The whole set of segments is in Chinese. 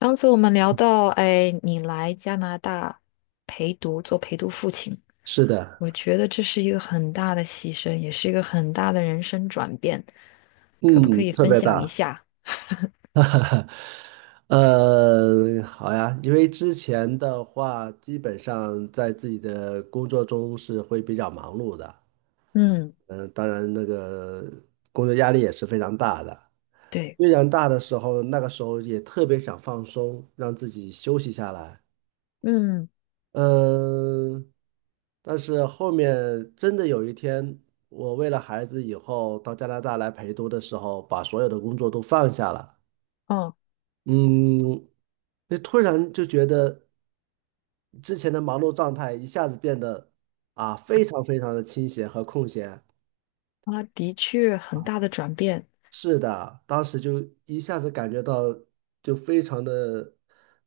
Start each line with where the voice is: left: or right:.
left: 上次我们聊到，哎，你来加拿大陪读，做陪读父亲，
right: 是的，
left: 我觉得这是一个很大的牺牲，也是一个很大的人生转变，可不可
right: 嗯，
left: 以
right: 特
left: 分
right: 别
left: 享一
right: 大。
left: 下？
right: 好呀，因为之前的话，基本上在自己的工作中是会比较忙碌的。
left: 嗯，
right: 嗯、当然那个工作压力也是非常大的。
left: 对，
right: 非常大的时候，那个时候也特别想放松，让自己休息下来。
left: 嗯，
right: 嗯、但是后面真的有一天，我为了孩子以后到加拿大来陪读的时候，把所有的工作都放下了。
left: 哦，
right: 嗯，就突然就觉得之前的忙碌状态一下子变得啊，非常非常的清闲和空闲。
left: 啊，的确很大的转变，
right: 是的，当时就一下子感觉到就非常的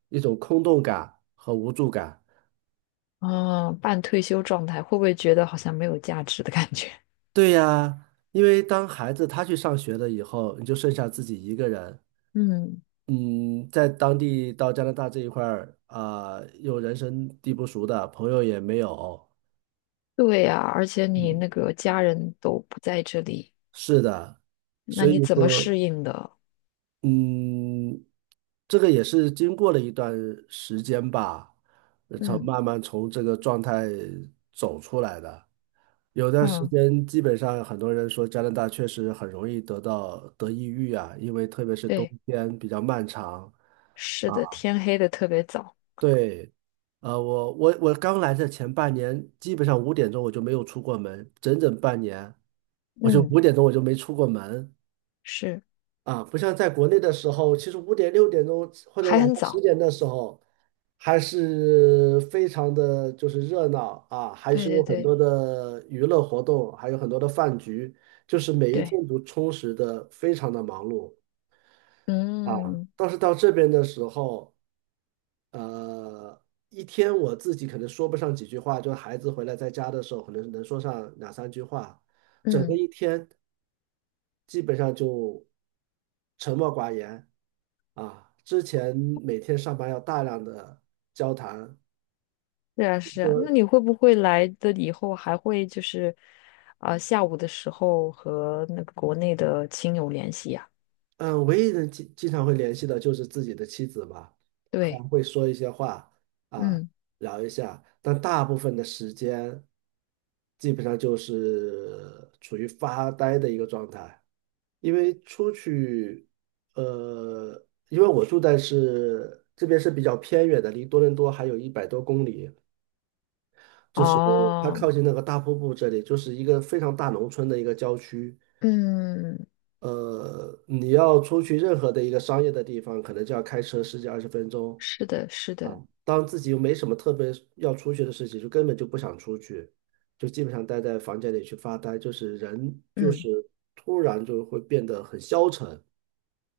right: 一种空洞感和无助感。
left: 啊，半退休状态，会不会觉得好像没有价值的感觉？
right: 对呀，因为当孩子他去上学了以后，你就剩下自己一个人。
left: 嗯，
right: 嗯，在当地到加拿大这一块儿啊，又人生地不熟的，朋友也没有。
left: 对呀，而且你
right: 嗯，
left: 那个家人都不在这里，
right: 是的，
left: 那
right: 所以
left: 你怎么
right: 说。
left: 适应的？
right: 嗯，这个也是经过了一段时间吧，呃从
left: 嗯
right: 慢慢从这个状态走出来的。有段时
left: 嗯，
right: 间，基本上很多人说加拿大确实很容易得到得抑郁啊，因为特别是冬
left: 对。
right: 天比较漫长。
left: 是
right: 啊，
left: 的，天黑的特别早，
right: 对，我刚来的前半年，基本上五点钟我就没有出过门，整整半年，我就
left: 嗯
right: 五点钟我就没出过门。
left: 是，
right: 啊，不像在国内的时候，其实五点、六点钟或者
left: 还
right: 晚
left: 很
right: 上十
left: 早。
right: 点的时候，还是非常的就是热闹啊，还是
left: 对
right: 有
left: 对
right: 很
left: 对
right: 多的娱乐活动，还有很多的饭局，就是每一
left: 对，
right: 天都充实的非常的忙碌啊。
left: 嗯
right: 但是到这边的时候，呃，一天我自己可能说不上几句话，就孩子回来在家的时候，可能能说上两三句话，整个
left: 嗯，
right: 一天基本上就沉默寡言。啊，之前每天上班要大量的交谈，
left: 是啊是
right: 就
left: 啊。那你会不会来的以后还会就是，啊、下午的时候和那个国内的亲友联系呀、
right: 嗯，唯一能经常会联系的就是自己的妻子吧，
left: 对，
right: 还会说一些话啊，
left: 嗯
right: 聊一下，但大部分的时间基本上就是处于发呆的一个状态。因为出去，因为我住在是这边是比较偏远的，离多伦多还有一百多公里。就是它
left: 哦，
right: 靠近那个大瀑布这里，就是一个非常大农村的一个郊区。
left: 嗯
right: 你要出去任何的一个商业的地方，可能就要开车十几二十分钟
left: 是的，是
right: 啊。
left: 的。
right: 当自己又没什么特别要出去的事情，就根本就不想出去，就基本上待在房间里去发呆，就是人就是
left: 嗯，
right: 突然就会变得很消沉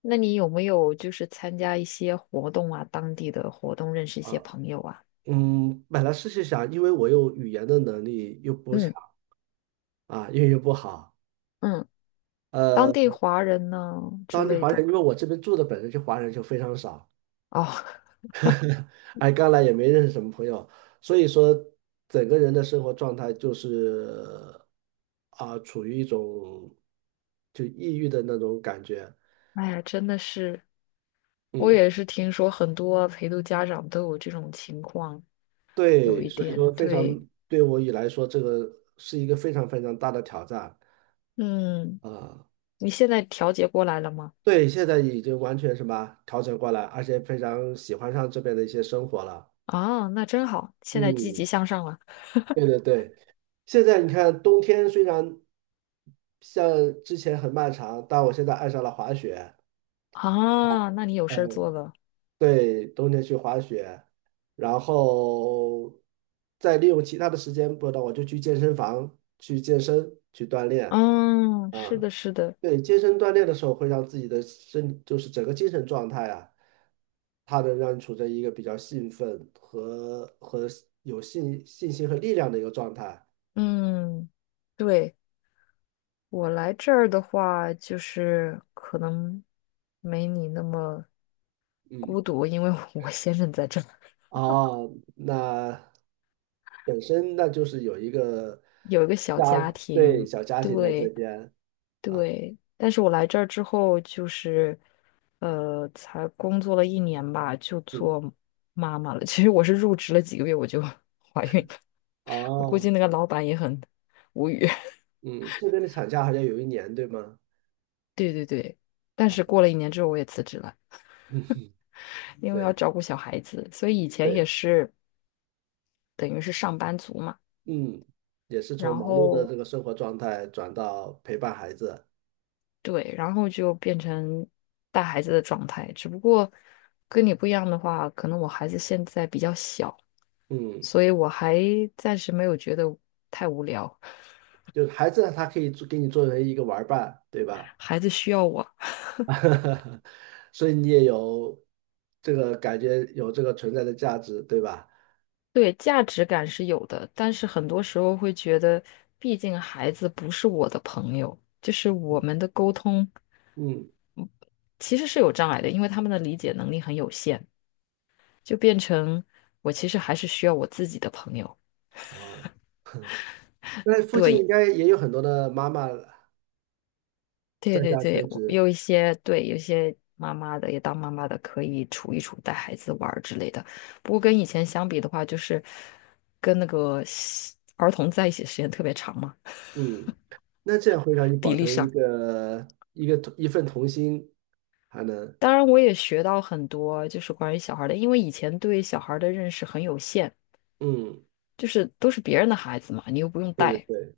left: 那你有没有就是参加一些活动啊，当地的活动，认识一些
right: 啊。
left: 朋友啊？
right: 嗯，本来是想，因为我又语言的能力又不强
left: 嗯
right: 啊，英语又不好。
left: 嗯，嗯
right: 呃。
left: 当地华人呢之
right: 当地
left: 类
right: 华
left: 的。
right: 人，因为我这边住的本身就华人就非常少，
left: 哦，
right: 哎，刚来也没认识什么朋友，所以说整个人的生活状态就是啊，处于一种就抑郁的那种感觉。
left: 哎呀，真的是，我
right: 嗯，
left: 也是听说很多陪读家长都有这种情况，有
right: 对，
left: 一
right: 所以
left: 点
right: 说非
left: 对，
right: 常对我以来说，这个是一个非常非常大的挑战
left: 嗯，
right: 啊。
left: 你现在调节过来了吗？
right: 对，现在已经完全什么调整过来，而且非常喜欢上这边的一些生活了。
left: 啊，那真好，现在积
right: 嗯。
left: 极向上了
right: 对对对，现在你看，冬天虽然像之前很漫长，但我现在爱上了滑雪。
left: 啊，那你有事儿做
right: 嗯，
left: 了。
right: 对，冬天去滑雪，然后再利用其他的时间，不知道我就去健身房去健身去锻炼
left: 嗯，是
right: 啊。
left: 的，是的，
right: 对，健身锻炼的时候会让自己的身，就是整个精神状态啊，它能让你处在一个比较兴奋和有信心和力量的一个状态。
left: 嗯，对，我来这儿的话，就是可能没你那么
right: 嗯。
left: 孤独，因为我先生在这儿，
right: 哦，那本身那就是有一个
left: 有一个小
right: 家，
left: 家
right: 对，
left: 庭，
right: 小家庭在这
left: 对。
right: 边啊。
left: 对，但是我来这儿之后，就是，才工作了一年吧，就
right: 嗯，
left: 做妈妈了。其实我是入职了几个月我就 怀孕了，我估
right: 哦，
left: 计那个老板也很无语。
right: 嗯，这边的产假好像有一年，对吗？
left: 对对对，但
right: 啊，
left: 是过了一年之后我也辞职了，因为要
right: 对
left: 照顾小孩子，所以以前也
right: 对，
left: 是等于是上班族嘛。
right: 嗯，也是从
left: 然
right: 忙碌的
left: 后
right: 这个生活状态转到陪伴孩子。
left: 对，然后就变成带孩子的状态，只不过跟你不一样的话，可能我孩子现在比较小。
right: 嗯，
left: 所以我还暂时没有觉得太无聊，
right: 就是孩子他可以做给你作为一个玩儿伴，对吧？
left: 孩子需要我。
right: 所以你也有这个感觉，有这个存在的价值，对吧？
left: 对，价值感是有的，但是很多时候会觉得，毕竟孩子不是我的朋友，就是我们的沟通
right: 嗯，
left: 其实是有障碍的，因为他们的理解能力很有限，就变成我其实还是需要我自己的朋友。
right: 哦。那附近应
left: 对。
right: 该也有很多的妈妈
left: 对
right: 在
left: 对
right: 家
left: 对，
right: 全
left: 我
right: 职。
left: 有一些对，有些妈妈的也当妈妈的可以处一处带孩子玩儿之类的。不过跟以前相比的话，就是跟那个西儿童在一起的时间特别长嘛，
right: 嗯，那这样会让你保
left: 比例
right: 存
left: 上。
right: 一份童心，还能。
left: 当然，我也学到很多，就是关于小孩儿的，因为以前对小孩儿的认识很有限，
right: 嗯，
left: 就是都是别人的孩子嘛，你又不用
right: 对对
left: 带。
right: 对，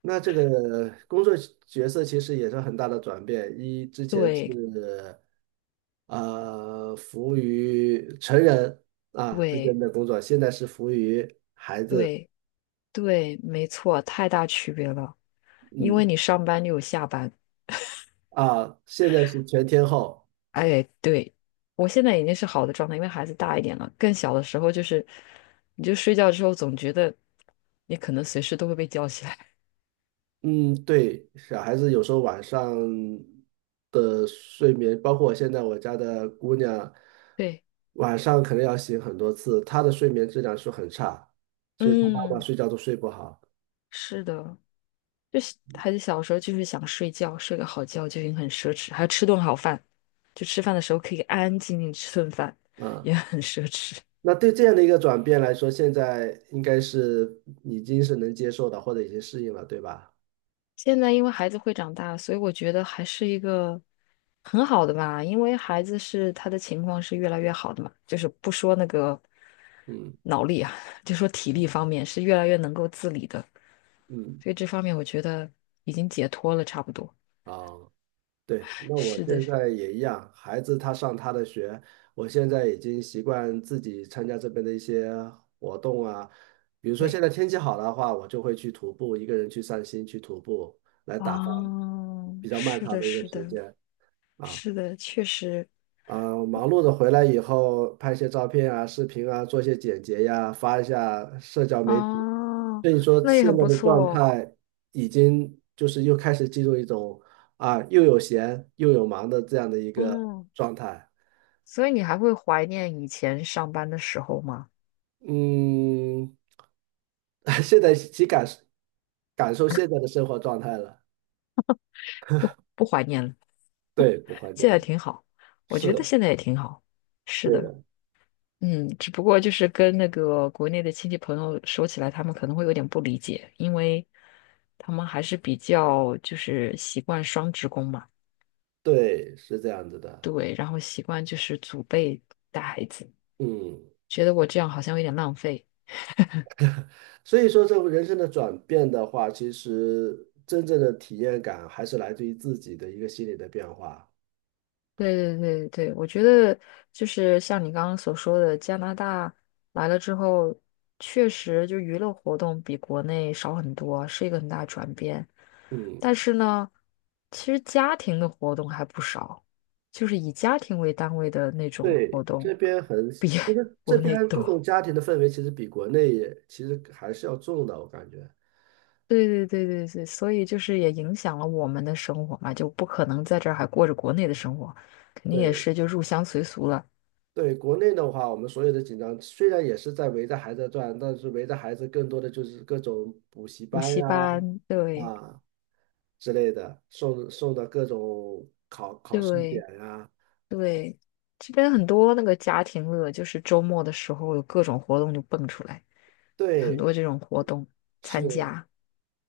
right: 那这个工作角色其实也是很大的转变，之前是
left: 对
right: 服务于成人啊之
left: 对
right: 间的工作，现在是服务于孩子。
left: 对对，没错，太大区别了，因为
right: 嗯
left: 你上班就有下班。
right: 现在是全天候。
left: 哎，对，我现在已经是好的状态，因为孩子大一点了。更小的时候就是，你就睡觉之后总觉得你可能随时都会被叫起来。
right: 嗯，对，小孩子有时候晚上的睡眠，包括我现在我家的姑娘，
left: 对，
right: 晚上可能要醒很多次，她的睡眠质量是很差，所以她妈妈
left: 嗯，
right: 睡觉都睡不好
left: 是的，就是孩子小时候就是想睡觉，睡个好觉就已经很奢侈，还要吃顿好饭，就吃饭的时候可以安安静静吃顿饭，
right: 啊。
left: 也很奢侈。
right: 那对这样的一个转变来说，现在应该是已经是能接受的，或者已经适应了，对吧？
left: 现在因为孩子会长大，所以我觉得还是一个很好的吧。因为孩子是他的情况是越来越好的嘛，就是不说那个
right: 嗯
left: 脑力啊，就说体力方面是越来越能够自理的，
right: 嗯，
left: 所以这方面我觉得已经解脱了，差不多。
right: 啊。对，那我
left: 是的，
right: 现在也一样，孩子他上他的学，我现在已经习惯自己参加这边的一些活动啊，比如说
left: 对，
right: 现在天气好的话，我就会去徒步，一个人去散心去徒步，来打发
left: 哦，
right: 比较漫
left: 是
right: 长
left: 的，
right: 的一个
left: 是
right: 时
left: 的，
right: 间啊。
left: 是的，确实，
right: 啊、忙碌的回来以后，拍一些照片啊、视频啊，做一些剪辑呀，发一下社交媒体。
left: 哦，
right: 所以说，
left: 那也
right: 现
left: 很
right: 在
left: 不
right: 的状
left: 错，
right: 态已经就是又开始进入一种啊，又有闲又有忙的这样的一个
left: 嗯。
right: 状态。
left: 所以你还会怀念以前上班的时候吗？
right: 嗯，现在感受感受现在的生活状态了。
left: 不，不怀念了。
right: 对，不会这
left: 现在
right: 了，
left: 挺好，我
right: 是，
left: 觉得现在也挺好。是
right: 对
left: 的，
right: 的。
left: 嗯，只不过就是跟那个国内的亲戚朋友说起来，他们可能会有点不理解，因为他们还是比较就是习惯双职工嘛，
right: 对，是这样子的。
left: 对，然后习惯就是祖辈带孩子，
right: 嗯。
left: 觉得我这样好像有点浪费。
right: 所以说，这个人生的转变的话，其实真正的体验感还是来自于自己的一个心理的变化。
left: 对对对对，我觉得就是像你刚刚所说的，加拿大来了之后，确实就娱乐活动比国内少很多，是一个很大的转变。
right: 嗯，
left: 但是呢，其实家庭的活动还不少，就是以家庭为单位的那种活
right: 对，
left: 动
right: 这边很，
left: 比
right: 其实 这
left: 国内
right: 边注重
left: 多。
right: 家庭的氛围，其实比国内也其实还是要重的，我感觉。
left: 对对对对对，所以就是也影响了我们的生活嘛，就不可能在这儿还过着国内的生活，肯定也
right: 对
left: 是就入乡随俗了，
right: 对，国内的话，我们所有的紧张虽然也是在围着孩子转，但是围着孩子更多的就是各种补习
left: 补
right: 班
left: 习
right: 呀
left: 班，对。
right: 啊之类的，送的各种考试点
left: 对
right: 呀。
left: 对，这边很多那个家庭乐，就是周末的时候有各种活动就蹦出来，有很
right: 对，
left: 多这种活动参
right: 是。
left: 加。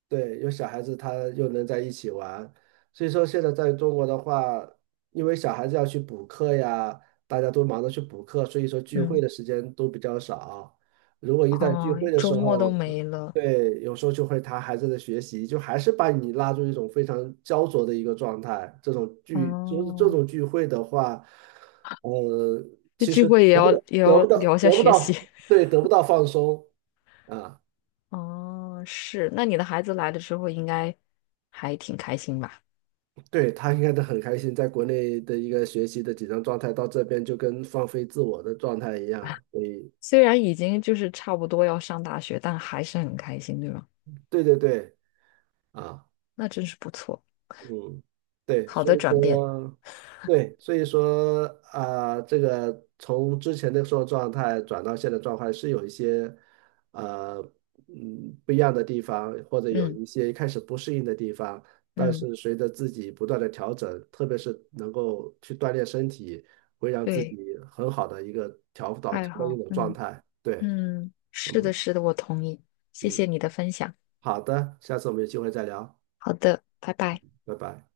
right: 对，有小孩子他又能在一起玩，所以说现在在中国的话，因为小孩子要去补课呀，大家都忙着去补课，所以说聚会
left: 嗯，
right: 的时间都比较少。如果一旦聚
left: 哦，
right: 会的时
left: 周末
right: 候，
left: 都没了。
right: 对，有时候就会谈孩子的学习，就还是把你拉入一种非常焦灼的一个状态。这种聚，就是这
left: 哦，
right: 种聚会的话，呃，
left: 这
right: 其
left: 聚
right: 实
left: 会也
right: 得不
left: 要
right: 到，
left: 也
right: 得
left: 要
right: 不到，
left: 聊一下
right: 得不
left: 学习。
right: 到，对，得不到放松啊。
left: 哦，是，那你的孩子来了之后应该还挺开心吧？
right: 对，他应该都很开心，在国内的一个学习的紧张状态，到这边就跟放飞自我的状态一样，所以
left: 虽然已经就是差不多要上大学，但还是很开心，对吧？
right: 对对对啊。
left: 那真是不错，
right: 嗯，对，
left: 好
right: 所
left: 的
right: 以
left: 转变。
right: 说，对，所以说，啊、这个从之前的时候状态转到现在状态是有一些，呃，不一样的地方，或者有
left: 嗯
right: 一些一开始不适应的地方，但
left: 嗯，
right: 是随着自己不断的调整，特别是能够去锻炼身体，会让自
left: 对，
right: 己很好的一个调到
left: 爱
right: 调到一
left: 好，
right: 种状
left: 嗯。
right: 态。对，
left: 嗯，是的，
right: 嗯
left: 是的，我同意。谢
right: 嗯，
left: 谢你的分享。
right: 好的，下次我们有机会再聊，
left: 好的，拜拜。
right: 拜拜。